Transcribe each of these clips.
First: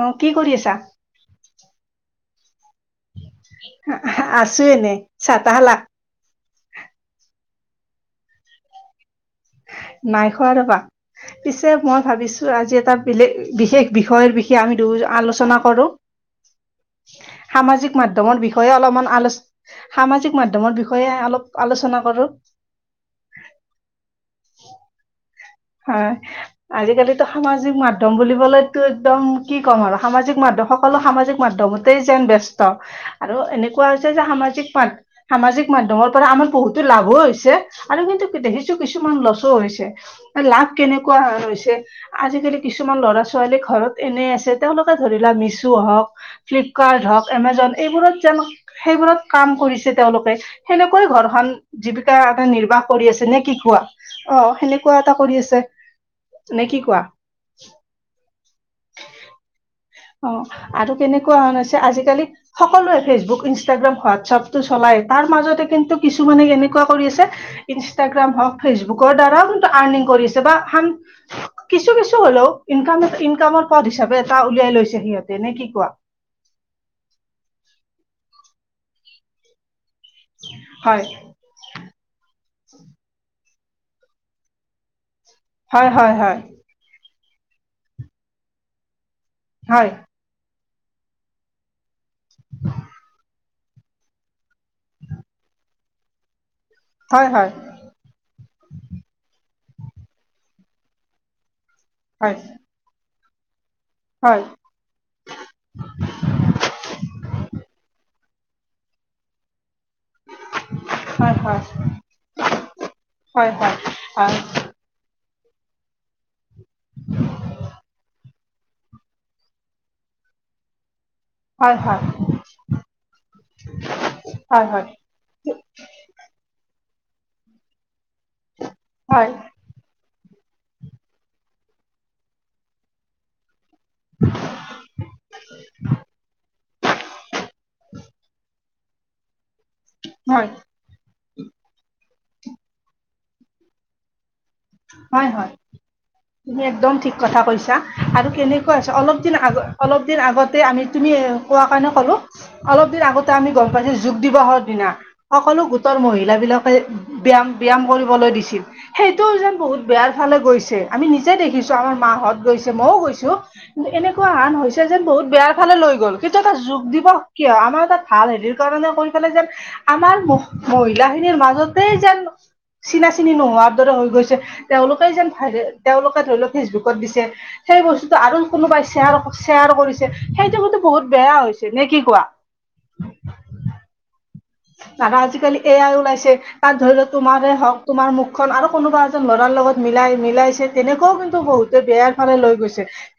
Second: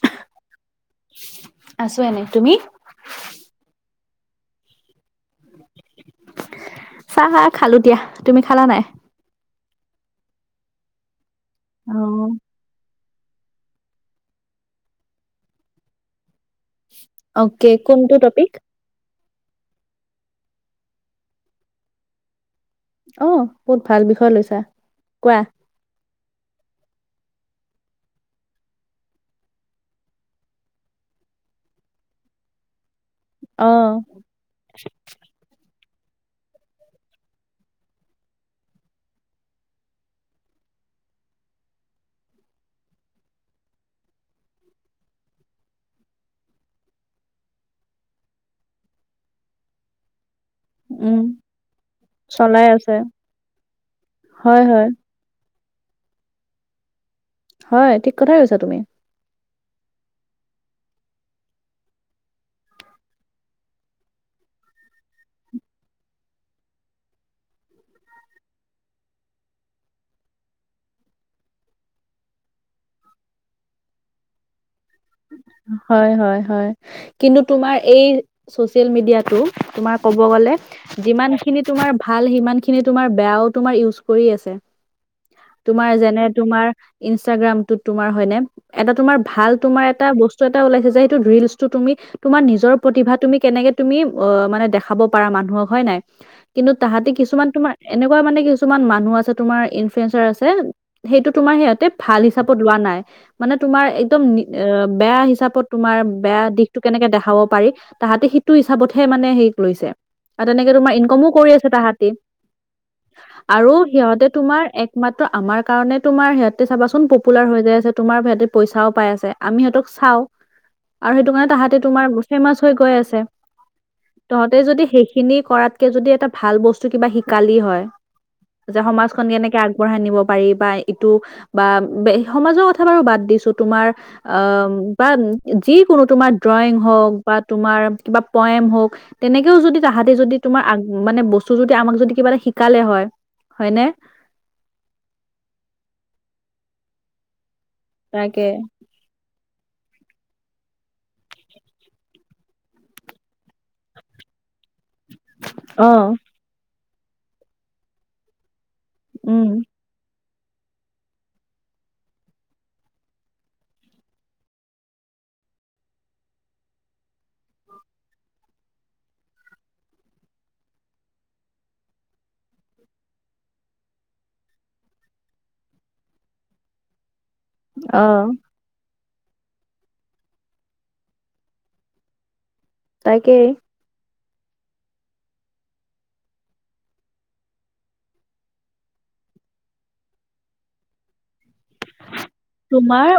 অ', কি কৰি আছা? আছো এনে তুমি? আহা আছে এনে চাহ তাহ খালা? চাহ হা খালোঁ দিয়া। তুমি খালা নে নাই? নাই খোৱা ৰ'বা, পিছে মই অ' ভাবিছো আজি এটা [unintelligible] বিশেষ বিষয়ৰ বিষয়ে আমি দুয়ো আলোচনা কৰো। অকে সামাজিক কোনটো মাধ্যমৰ টপিক? বিষয়ে অলপমান আলোচ সামাজিক মাধ্যমৰ বিষয়ে অলপ আলোচনা কৰোঁ। অ' বহুত ভাল বিষয় লৈছা কোৱা। আজিকালি সামাজিক মাধ্যম বুলি বলো একদম কি ক'ম আৰু সামাজিক মাধ্যমসকলো সামাজিক মাধ্যমতে যেন ব্যস্ত আৰু এনেকুৱা অ' হৈছে যে সামাজিক মাধ্য সামাজিক মাধ্যমৰ পৰা আমাৰ বহুতো লাভো হৈছে আৰু কিন্তু দেখিছোঁ কিছুমান লছো হৈছে। লাভ কেনেকুৱা হৈছে আজিকালি কিছুমান ল'ৰা ছোৱালী ঘৰতে এনেই আছে। তেওঁলোকে ধৰি লোৱা মিছু হওঁক, ফ্লিপকাৰ্ট হওঁক, এমেজন এইবোৰত যেন সেইবোৰত কাম কৰিছে তেওঁলোকে সেনেকৈ উম ঘৰখন জীৱিকা এটা নিৰ্বাহ কৰি আছে নে কি কোৱা অ' হয় হয় সেনেকুৱাৱা কৰি আছে নে কি কোৱা? হয়, ঠিক কথাই কৈছা তুমি। অ' আৰু তেনেকুৱা হৈছে আজিকালি সকলোৱে ফেচবুক, ইনষ্টাগ্ৰাম, হোৱাটছঅপ টো চলাই। তাৰ মাজতে কিন্তু কিছুমানে এনেকুৱা কৰি আছে, ইনষ্টাগ্ৰাম হওঁক ফেচবুকৰ দ্বাৰাও কিন্তু আন পেঙককৰি আছে বাহ হাম কিছু কিছু হ'লেও ইনকামএটা ইনকামৰ পথ হিচাপে এটা উলিয়াই লৈছে। সিহঁতে নে কি কোৱা হয়, হয়, হয়। কিন্তু তোমাৰ এই ছ'চিয়েল মিডিয়াটো তোমাৰ ক'ব গ'লে হয় যিমান খিনি তোমাৰ ভাল সিমানখিনি তোমাৰ বেয়াও তোমাৰ ইউজ কৰি আছে। হয় তোমাৰ হয় যেনে হয় তোমাৰ ইনষ্টাগ্ৰামটোত তোমাৰ হয়নে এটা তোমাৰ ভাল তোমাৰ হয় এ ছয়টা ওলাইছে যে সেইটো ৰিলচটো তুমি তোমাৰ নিজৰ প্ৰতিভা তুমি কেনেকে তুমি অ' মানে দেখাব পাৰা মানুহক হয় নাই। কিন্তু তাহাঁতে হয় কিছুমান তোমাৰ এনেকুৱা মানে কিছুমান মানুহ আছে, তোমাৰ ইনফ্লয়েঞ্চাৰ আছে সেইটো তোমাৰ সিহঁতে ভাল হয় হিচাপত লোৱা নাই মানে তোমাৰ একদম নি হয় অহ বেয়া হিচাপত তোমাৰ বেয়া দিশটো কেনেকে দেখাব পাৰি, তাহাতে সেইটো হিচাপতহে মানে শেইক লৈছে। আ তেনেকে তোমাৰ ইনকমো হয় হয় হয় কৰি আছে হয় তাহাঁতি। হয় হয় হয় হয় আৰু হয় হয় সিহঁতে তোমাৰ একমাত ত আমাৰ কাৰণে তোমাৰ সিহঁতে চাচোন পপুলাৰ হৈ যায় আছে তোমাৰ ভেদে পইচাও পাই আছে। আমি সিহঁতক চাও আৰু সেইটো কাৰণে তাহাঁতে তোমাৰ ফেমাচ হৈ গৈ আছে। তহঁতে যদি সেইখিনি কৰাতকে যদি এটা ভাল বস্ত ছো কিবা শিকালি হয়, যে সমাজখন হয় কেনেকে আগবঢ়াই নিব পাৰি বা ইটো বা সমাজৰ কথা বাৰু বাদ দিছো তোমাৰ আ বা যিকোনো তোমাৰ ড্ৰয়িং হওক বা তোমাৰ কিবা পয়েম হওঁক তেনেকেও যদি তাহাতি যদি হয় তোমাৰ আগ মানে বস্তু যদি আমাক যদি কিবা এটা শিকালে হয় হয়নে? হয় হয়, তুমি একদম ঠিক কথা কৈছ ছা, আৰু তাকে কেনেকুৱা হৈছে অলপ দিন আগ অলপ দিন আগতে আমি তুমি কোৱা কাৰণে কলো, অলপ দিন আগতে আমি গম পাইছো যোগ দিৱসৰ দিনা সকলো গোটৰ অ', মহিল বিলাকে ব্যয়ায়াম- ব্যয়ায়াম কৰিবলৈ দিছিল। সেইটো উম। যেন বহুত বেয়াৰ ফালে গৈছে আমি নিজে দেখিছো আমাৰ মাহঁত গৈছে মইও গৈছো এনেকুৱা হান হৈছে তে যেন বহুত বেয়াৰ ফালে লৈ গ'ল, কিন্তু এটা যোগ দিিবস কিয় আমাৰ এটা ভাল হেৰিৰ কাৰণে কৈ পেলাই যেন আমাৰ মহ মহিলা খিনিৰ মাজতে যেন চিনা চিনি নোহোৱাৰ দৰে হৈ গৈছে। তেওঁলোকে যেন ভাইৰেল তেওঁলোকে ধৰি লও ফেচবুকত দিছে, সেই বস্তুটো অ', আৰু কোনোবাই শ্বেয়াৰ অক শ্বেয়াৰ কৰিছে সেইটো কিন্তু বহুত বেয়া হৈছে। নে কি কোৱা? তাকেই। দাদা আজিকালি এয়াই ওলাইছে তাত ধৰি লওক তোমাৰে হওক তোমাৰ মুখখন আৰু কোনোবা এজন লৰাৰ লগত মিলাই মিলাইছে তেনেকুৱাও কিন্তু বহুতে বেয়াৰ ফালে লৈ গৈছে তোমাৰ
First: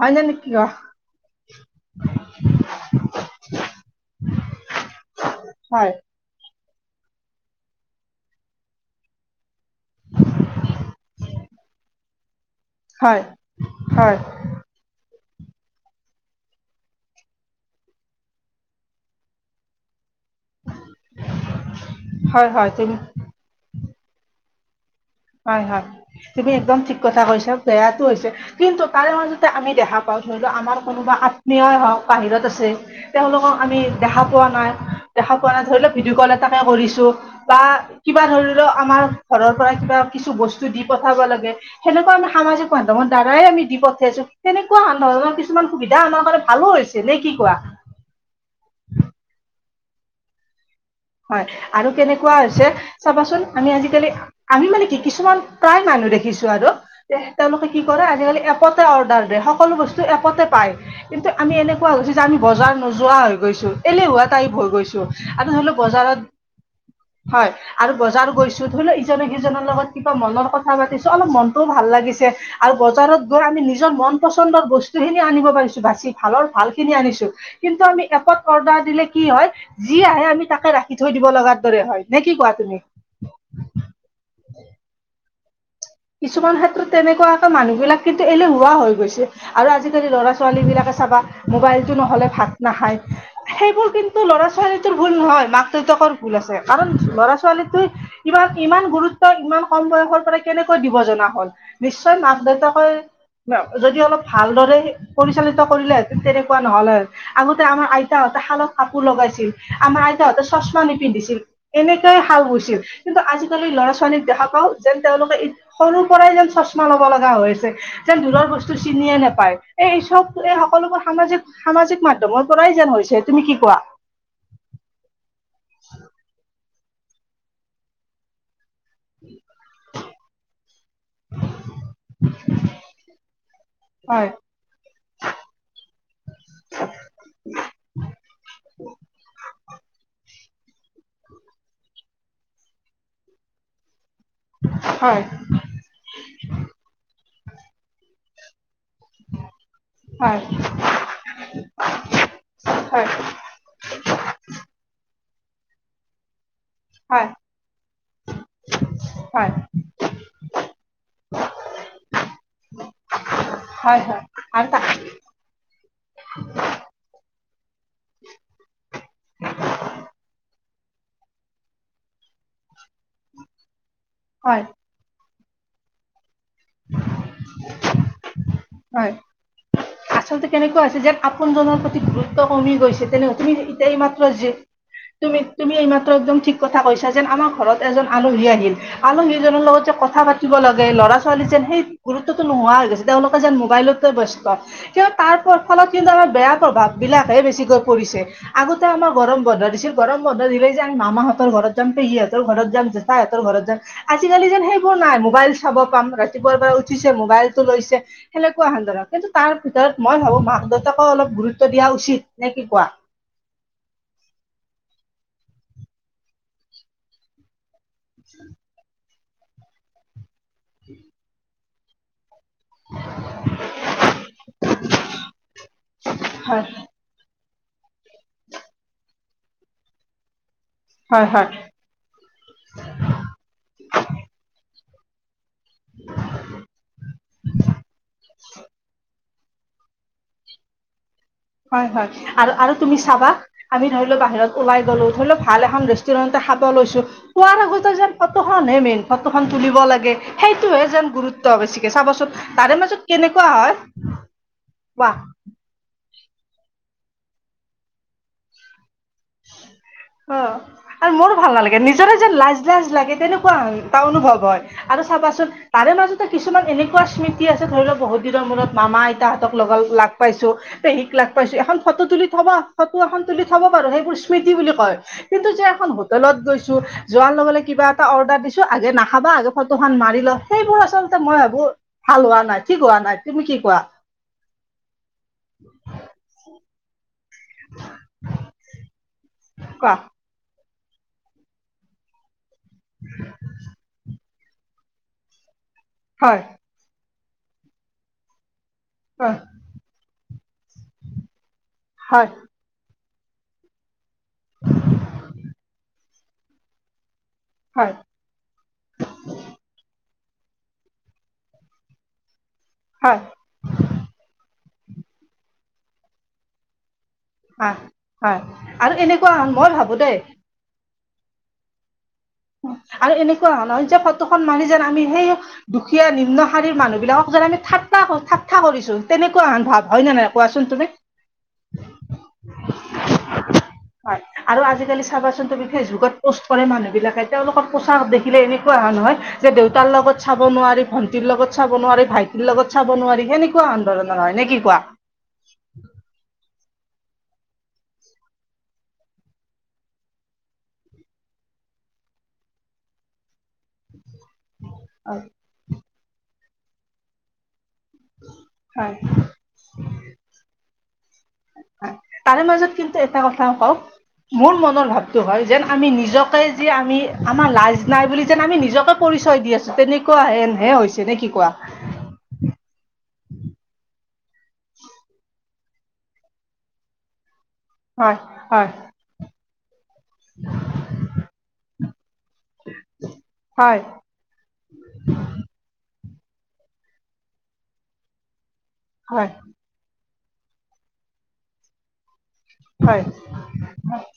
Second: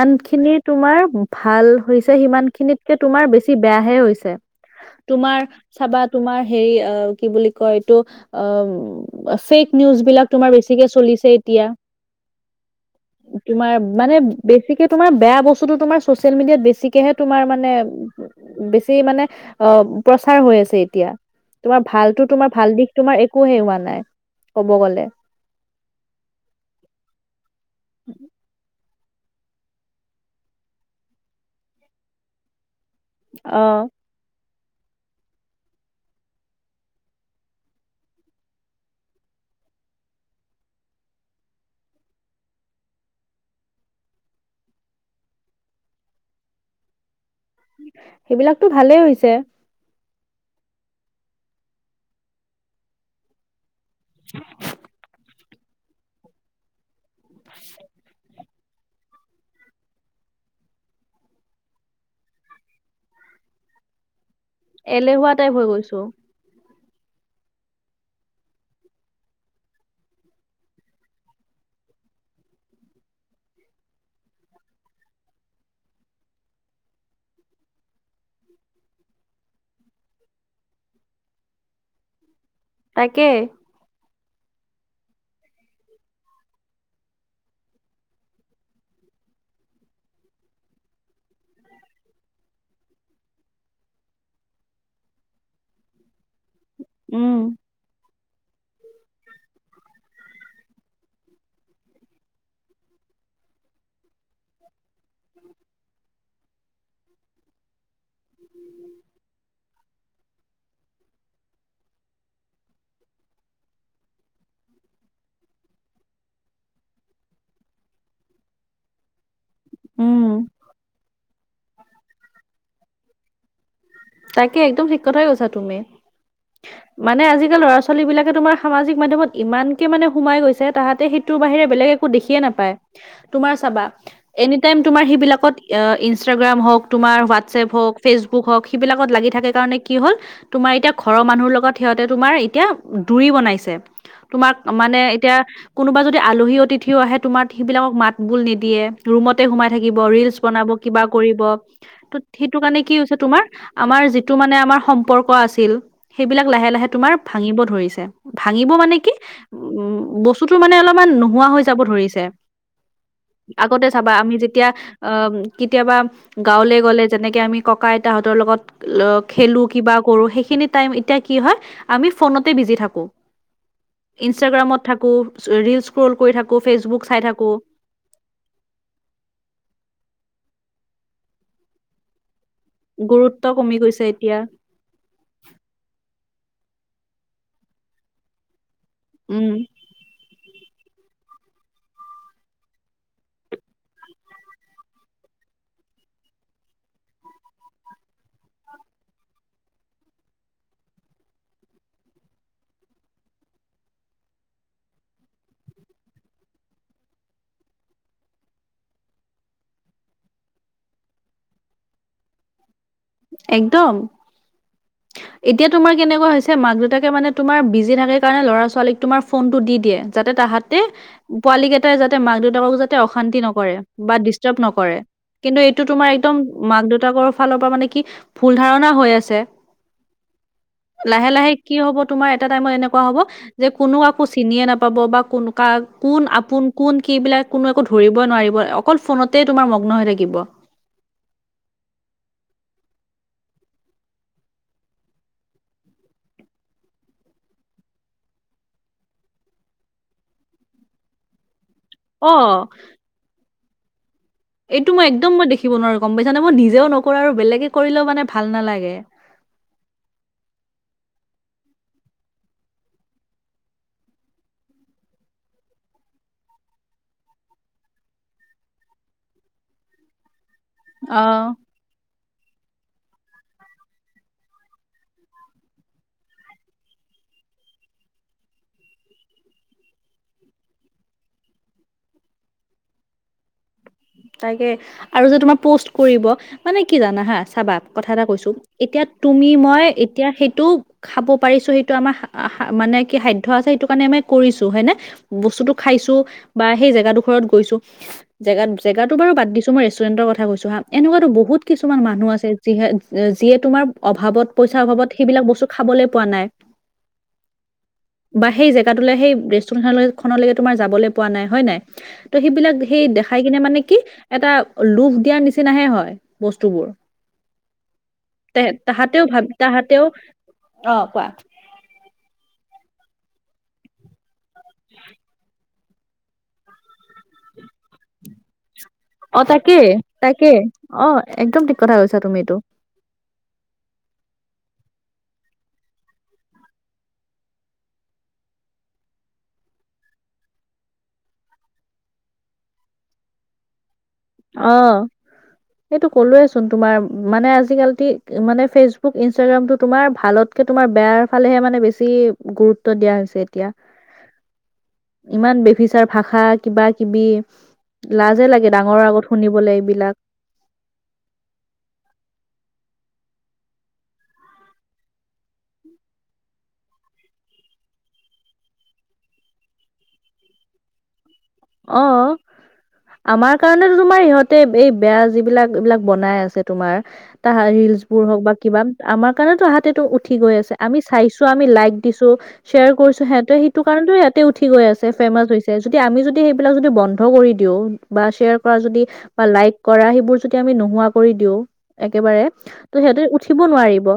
হয় নে নে কি তোমাৰ ভাল হৈছে সিমান খিনিতকে তোমাৰ বেছি বেয়া হে হৈছে। তোমাৰ হয় চাবা তোমাৰ হেৰি অ কি বুলি কয় এইটো অ ফেক নিউজ বিলাক তোমাৰ বেছিকে চলিছে এতিয়া। [inaudible] তোমাৰ হয় মানে বেছিকে তোমাৰ বেয়া বস্ টো তোমাৰ চছিয়েল মেডিয়াত বেছিকেহে তোমাৰ মানে বেছি মানে অ প্ৰচাৰ হৈ আছে এতিয়া, তোমাৰ ভালতো হয় তোমাৰ হয় ভাল তুমি দিশ তোমাৰ একো হে হোৱা নাই। ক'ব গ'লে। হয়-হয় তুমি একদম ঠিক কথা কৈছা বেয়াটো হৈছে কিন্তু তাৰে মাজতে আমি দেখা পাওঁ ধৰি লও আমাৰ কোনোবা আত্মীয়ই হওক বাহিৰত আছে তেওঁলোকক আমি অ', দেখা পোৱা নাই। দেখা পোৱা নাই ধৰি লও ভিডিঅ' কল এটাকে কৰিছো বা কিবা ধৰি লও আমাৰ ঘৰৰ পৰা কিবা কিছু বস্তু দি পঠাব লাগে সেনেকুৱা আমি সাজিক মাধ্যমৰ দ্বাৰাই আমি দি পঠিয়াইছো সেনেকুৱাহ ধৰণৰ কিছুমান সুবিধা আমাৰ কাৰনে ভালো হৈছে নে কি কোৱা? এইবিলাকতো ভালেই হৈছে। হয় আৰু কেনেকুৱা হৈছে চাবাচোন আমি আজিকালি আমি মানে কি কিছুমান প্ৰায় মানুহ দেখিছো আৰু তে তেওঁলোকে কি কৰে আজিকালি এক এপতে অৰ্ডাৰ দিয়ে সকলো বস্তু এপতে পায় কিন্তু আমি এনেকুৱা হৈ গৈছো যে আমি বজাৰ নোযোৱা হৈ গৈছ এলেহুৱা টাইপ হৈ গৈছো এলেহুৱা আমি টাইপ হৈ ধৰিলেও গৈছো বজাৰত হয় আৰু বজাৰ গৈছো ধৰি লও ইজনে সিজনৰ লগত কিবা মনৰ কথা পাতিছো অলপ মনতটোও ভাল ভাল লাগিছে আৰু বজাৰত গৈ আমি নিজৰ মন পচন্দৰ বস্তু খিনি আনিব পাৰিছো বাচি ভালৰ ভাল খিনি খিনি আনিছোঁ কিন্তু আমি এপত অৰ্ডাৰ দিলে কি হয় যি আহে আমি তাকে ৰাখি থৈ দিব লগাৰ দৰে হয় নে কি কোৱা? তুমি তাকে। [inaudible] কিছুমান ক্ষেত্ৰত তেনেকুৱা আকৌ মানুহ বিলাক কিন্তু এলেহুৱা হৈ গৈছে আৰু আজিকালি ল'ৰা ছোৱালী বিলাকে চাবা মোবাইলটো নহলে ভাত নাখায় সেইবোৰ কিন্তু ল'ৰা ছোৱালীটোৰ ভুল নহয় মাক দেউতাকৰ ভুল আছে কাৰণ উম ল'ৰা ছোৱালীটো ইমান, ইমান গুৰুত্ব ইমান কম বয়সৰ পৰা কেনেকৈ দিব জনা হল নিশ্চয় মাক দেউতাকে যদি অলপ ভালদৰে পৰিচালিত কৰিলেহেতেন তেনেকুৱা নহ'ল হৈ আগতে আমাৰ আই আইতা হ'তে শালত কাপোৰ লগাইছিল আমাৰ তাহঁতে চশমা নিপিন্ধিছিল এনেকুৱাই শাল বৈছিল, কিন্তু আজিকালি ল'ৰা ছোৱালীক দেখা পাওঁ যেন তেওঁলোকে সৰুৰ পৰাই যেন চশমা লব লগা হৈছে যেন দূৰৰ বস্তু চিনিয়ে নাপায় পাই এই উম চব এই সকলোবোৰ সামাজিক সামাজিক মাধ্যমৰ পৰাই যেন হৈছে তুমি কি কোৱা? তাকে একদম ঠিক কথাই গৈছা তুমি, মানে আজিকালি ল'ৰা ছোৱালী বিলাকে তোমাৰ সামাজিক মাধ্যমত ইমানকে মানে সোমাই গৈছে তাহাতে সেইটো বাহিৰে বেলেগ একো দেখিয়ে নাপায় তোমাৰ চাবা হয় এনিটাইম তোমাৰ সেইবিলাকত অ, ইনষ্টাগ্ৰাম হওক, তোমাৰ হোৱাটছএপ হওক, ফেচবুক হওক সিবিলাকত লাগি থাকে কাৰণে কি হ'ল তোমাৰ এতিয়া ঘৰৰ মানুহৰ লগত সিহঁতে তোমাৰ এতিয়া দুৰি বনাইছে। তোমাক মানে হয় এতিয়া কোনোবা যদি আলহী অতিথিও আহে তোমাৰ সেই বিলাকক মাত বোল নিদিয়ে। ৰুমতে সোমাই থাকিব ৰীলছ হয় বনাব কিবা কৰিব ত' সেইটো কাৰণে কি হয় হৈছে তোমাৰ আমাৰ যিটো মানে আমাৰ সম্পৰ্ক আছিল সেইবিলাক লাহে লাহে তোমাৰ হয় ভাঙিব ধৰিছে, ভাঙিব মানে কি হয় উম, বস্তুতো মানে অলমান নোহোৱা হৈ যাব ধৰিছে। [inaudible] আগতে চাবা হয় আমি আৰু যেতিয়া তা অ, কেতিয়াবা গাঁৱলে গ'লে যেনেকে আমি ককা আইতাহঁতৰ লগত লগত খেলোঁ কিবা কৰোঁ সেইখিনিত টাইম এতিয়া কি হয়, আমি ফোনতে বিজি থাকোঁ হয় ইনষ্টাগ্ৰামত থাকোঁ ৰীলছ স্ক্ৰল কৰি থাকোঁ ফেচবুক চাই থাকোঁ। হয় আচলতে কেনেকুৱা হৈছে যেন আপোনজনৰ প্ৰতি গুৰুত্ব কমি গৈছে তেনেকুৱা গুৰুত্ব তুমি কমি এতিয়া এই গৈছে মাত্ৰ যে তুমি তুমি এই মাত্ৰ একদম ঠিক কথা কৈছা যেন আমাৰ ঘৰত এজন আলহী আহিল, উম আলহীজনৰ লগত যে কথা পাতিব লাগে ল'ৰা ছোৱালী যেন সেই গুৰুত্বটো নোহোৱা হৈ গৈছে তেওঁলোকে যেন মোবাইলতে ব্যস্ত কিয় তাৰ ফলত কিন্তু আম বেয়া প্ৰভাৱ বিলাকহে বেছিকৈ পৰিছে আগতে আমাৰ গৰম বন্ধ দিছিল গৰম বন্ধ দিলে যে আ মামা হঁতৰ ঘৰত যাম, পেহী হঁতৰ ঘৰত যাম, জেঠা সহঁতৰ ঘৰত যাম আজিকালি যেন সেইবোৰ নাই মোবাইল চাব ৰাতিপুৱাই পৰা উঠিছে মোবাইলটো লৈছে সেনেকুৱা হান জেগাত, কিন্তু তাৰ ভিতৰত মই ভাবোঁ মাক-দেউতাক অলপ গুৰুত্ব দিয়া উচিত নে কি কোৱা? একদম এতিয়া তোমাৰ কেনেকুৱা হৈছে মাক- দেউতাকে মানে তোমাৰ বিজি থাকে কাৰণে ল'ৰা-ছোৱালীক তোমাৰ ফোনটো দি দিয়ে যাতে তাহাতে পোৱালি কেইটাই যাতে মাক-দেউতা যাতে অশান্তি নকৰে বা ডিষ্টাৰ্ব নকৰে কিন্তু এইটো তোমাৰ একদম হয় মাক-দেউতাকৰ ফালৰ পৰা মানে কি ভুল ধাৰণা হৈ আছে। হয় লাহে লাহে হয় কি হব তোমাৰ এটা টাইমত এনেকুৱা হ'ব যে কোনো কাকো চিনিয়ে নাপ পাব বা কোন কোন আপোন কোন কি এইবিলাক কোনো একো ধৰিবই নোৱাৰিব অকল ফোনত তেই তোমাৰ মগ্ন হৈ থাকিব। হয় হয় আৰু আৰু তুমি চাবা আমি ধৰি ল বাহিৰত ওলাই গলোঁ ধৰি ল ভাল এখন ৰেষ্টুৰেণ্ট খাব লৈছোঁ খোৱাৰ আগতে যেন ফটোখনহে মেইন ফটোখন তুলিব লাগে সেইটোহে যেন গুৰুত্ব বেছি। চাবচোন অ তাৰে মাজত কেনেকুৱা হয়। এইটো মই ৱাহ একদম মই দেখিব নোৱাৰোঁ গম পাইছা নে মই নিজেও নকৰোঁ আৰু বেলেগে কৰিলেও মানে ভাল নালাগে। [inaudible] অ', আৰু মোৰো ভাল নালাগে নিজৰে যেন লাজ লাজ লাগে তেনেকুৱা এটা অনুভৱ হয় আৰু চাবাচোন তাৰে মাজতে কিছুমান এনেকুৱা স্মৃতি আছে ধৰি লও বহুত দিনৰ মূৰত মামা-আইতাহতঁক লগ লাগ পাইছোঁ, পেহীক লগ অ পাইছোঁ। এখন ফটো তুলি থবা ফটো এখন তুলি থব পাৰো সেইবোৰ স্মৃতি বুলি কয় কিন্তু যে এখন হোটেলত গৈছোঁ। যোৱাৰ লগে লগে কিবা এটা অৰ্ডাৰ দিছোঁ, আগে নখ বা আগে ফটো খন মাৰি ল সেইবোৰ আচলতে মই ভাবোঁ ভাল হোৱা নাই ঠিক হোৱা নাই। তুমি কি কোৱা? তাকে, আৰু যে তোমাৰ পোষ্ট কৰিব। মানে কি জানা হা চাবা কথা এটা কৈছো, এতিয়া তুমি মই কোৱা এতিয়া সেইটো খাব পাৰিছোঁ সেইটো আমাৰ মানে কি সাধ্য আছে সেইটো কাৰণে আমি কৰিছোঁ, হয়নে। বস্তুটো খাইছোঁ হয় বা সেই জেগাটো ঘৰত গৈছোঁ। জেগাত জেগাতো বাৰু হয় বাদ দিছো মই ৰেষ্টুৰেন্টৰ ক যোৱা এনেকুৱাতো বহুত কিছুমান হয় মানুহ আছে যিহে যিয়ে তোমাৰ অভাৱত পইচাৰ অভাৱত সেইবিলাক বস্তু খাবলৈ পোৱা নাই। হয় বা সেই জেগাটোলে সেই ৰেষ্টুৰেন্টখনলৈ খনলে তোমাৰ যাবলৈ পোৱা নাই হয় নাই। ত' সেইবিলাক সেই হয় দেখা মানে কি এটা লোভ দিয়াৰ নিচিনাহে হয় বস্তুবোৰ। হয় হয় ত' আৰু তাহাতেও এনেকুৱা হন ভাবে মই ভাবো তাহাতেও দেই অহ' কোৱা আৰু এনেকুৱা ধৰণৰ যে ফটোখন মাৰি যেন আমি, সেই দুখীয়া নিম্ন শাৰীৰ মানুহ বিলাকক আমি ঠাট্টা, ঠাট্টা কৰিছোঁ। অ', তেনেকুৱা হান তাকে ভাৱ হয় নে নহয়, তাকে কোৱাচোন তুমি? অ একদম ঠিক কথা কৈছা তুমি এইটো হয়। আৰু আজিকালি চাবাচোন তুমি ফেচবুকত প'ষ্ট কৰে মানুহবিলাকে। তেওঁলোকক পোছাক দেখিলে এনেকুৱা হেন হয়, যে দেউতাৰ লগত চাব নোৱাৰি, ভণ্টিৰ লগত চাব নোৱাৰি, ভাইটি লগত চাব নোৱাৰি সেনেকুৱা হান। অহ' সেইটো কলোৱে‌ই চোন। তোমাৰ মানে আজিকালি মানে ফেচবুক, ইনষ্টাগ্ৰাম টো তোমাৰ ভালতকে তোমাৰ বেয়াৰ ফালেহে‌ মানে বেছি গুৰুত্ব দিয়া হৈছে। এতিয়া, হয় ইমান বেভিচাৰ ভাষা কিবা-কিবি লাজে লাগে হয় ডাঙৰৰ আগত শুনিবলে এইবিলাক। [unintelligible] তাৰে মাজত কিন্তু এটা কথা কওক মোৰ মনৰ ভাৱতটো হয় যেন আমি নিজকে যে আমি আমাৰ লাজ নাই বুলি যেন আমি নিজকে পৰি চয় দি আছোঁ। তেনেকুৱা হেনহে হৈছে নে কি কোৱা। অহ' আমাৰ কাৰণে টো তোমাৰ ইহঁতে এই বেয়া যিবিলাক এইবিলাক বনাই আছে তোমাৰ তাহা হয় ৰিলচবোৰ হওঁক বা হয় কিবা আমাৰ কাৰণেটো তাহাঁতেটো উঠি গৈ আছে, আমি চাইছোঁ আমি লাইক দিছো শ্বেয়াৰ কৰিছো সিহতে হয় সেইটো কাৰণটো ইয়াতে উঠি গৈ আছে ফেমাছ হৈছে যদি আমি যদি সেইবিলাক যদি বন্ধ কৰি দিওঁ বা শ্বেয়াৰ কৰা, যদি হয় বা লাইক কৰা সেই যদি আমি নহোৱা কৰি দিও এক একেবাৰে ত' হয় সিহঁতে উঠিব নোৱাৰিব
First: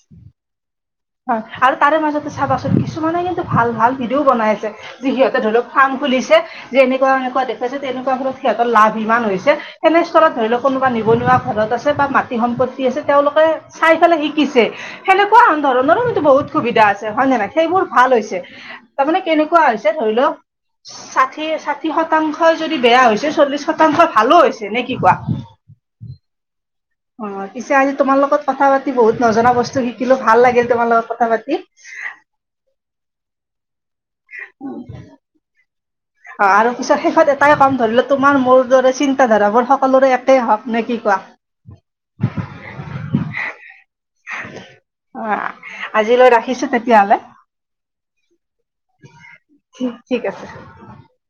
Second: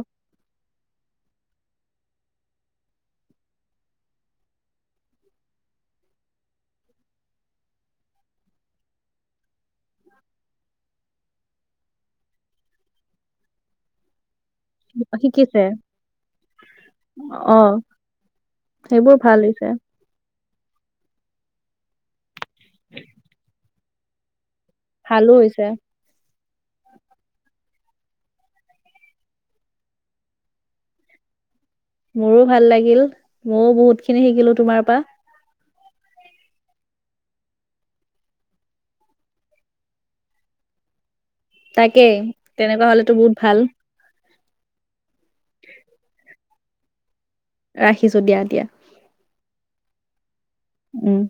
চাচোন কিছুমানে কিন্তু ভাল ভাল ভিডিঅও বনাই আছে যিহঁতে ধৰি লওক ফাৰ্ম খুলিছে যে এনেকুৱা দেখুৱাই যে, তেনেকুৱা ধৰক সিহঁতৰ লাভ ইমান হৈছে তেনেস্থলত ধৰি লওঁক কোনোবা নিবনুৱা ঘৰত আছে বা মাটি সম্পত্তি আছে, তেওঁলোকে চাই পেলাই শি [unintelligible] সেনেকুৱা শিকিছে ধৰণৰো কিন্তু বহুত সুবিধা আছে হয়নে নাই? অ সেইবোৰ ভাল হৈছে সেইবোৰ তাৰমানে কে ভাল কেনেকুৱা হৈছে ধৰি লওঁক [unintelligible] সেই চাঠি শতাংশই যদি বেয়া হৈছে, চল্লিশ শতাংশ ভালো হৈ নে, কি কোৱা? ভালো হৈছে অ', পিছে আজি তোমাৰ লগত কথা পাতি বহুত নজনা বস্তু শিকিলোঁ, ভাল লাগিল তোমাৰ লগত কথা পাতি। ময়ো বহুতখিনি শিকিলোঁ তোমাৰ পা অ', আৰু পিছত শেষত এটাই কম ধৰি ল' তোমাৰ, মোৰ দৰে চিন্তা ধাৰাবোৰ সকলোৰে একেই হওঁক নে, কি কোৱা? তাকেই, তেনেকুৱা হ'লেতো বহুত ভাল। অ', আজিলৈ ৰাখিছোঁ তেতিয়াহ'লে। ৰাখিছোঁ দিয়া, দিয়া। ঠিক, ঠিক আছে। উম।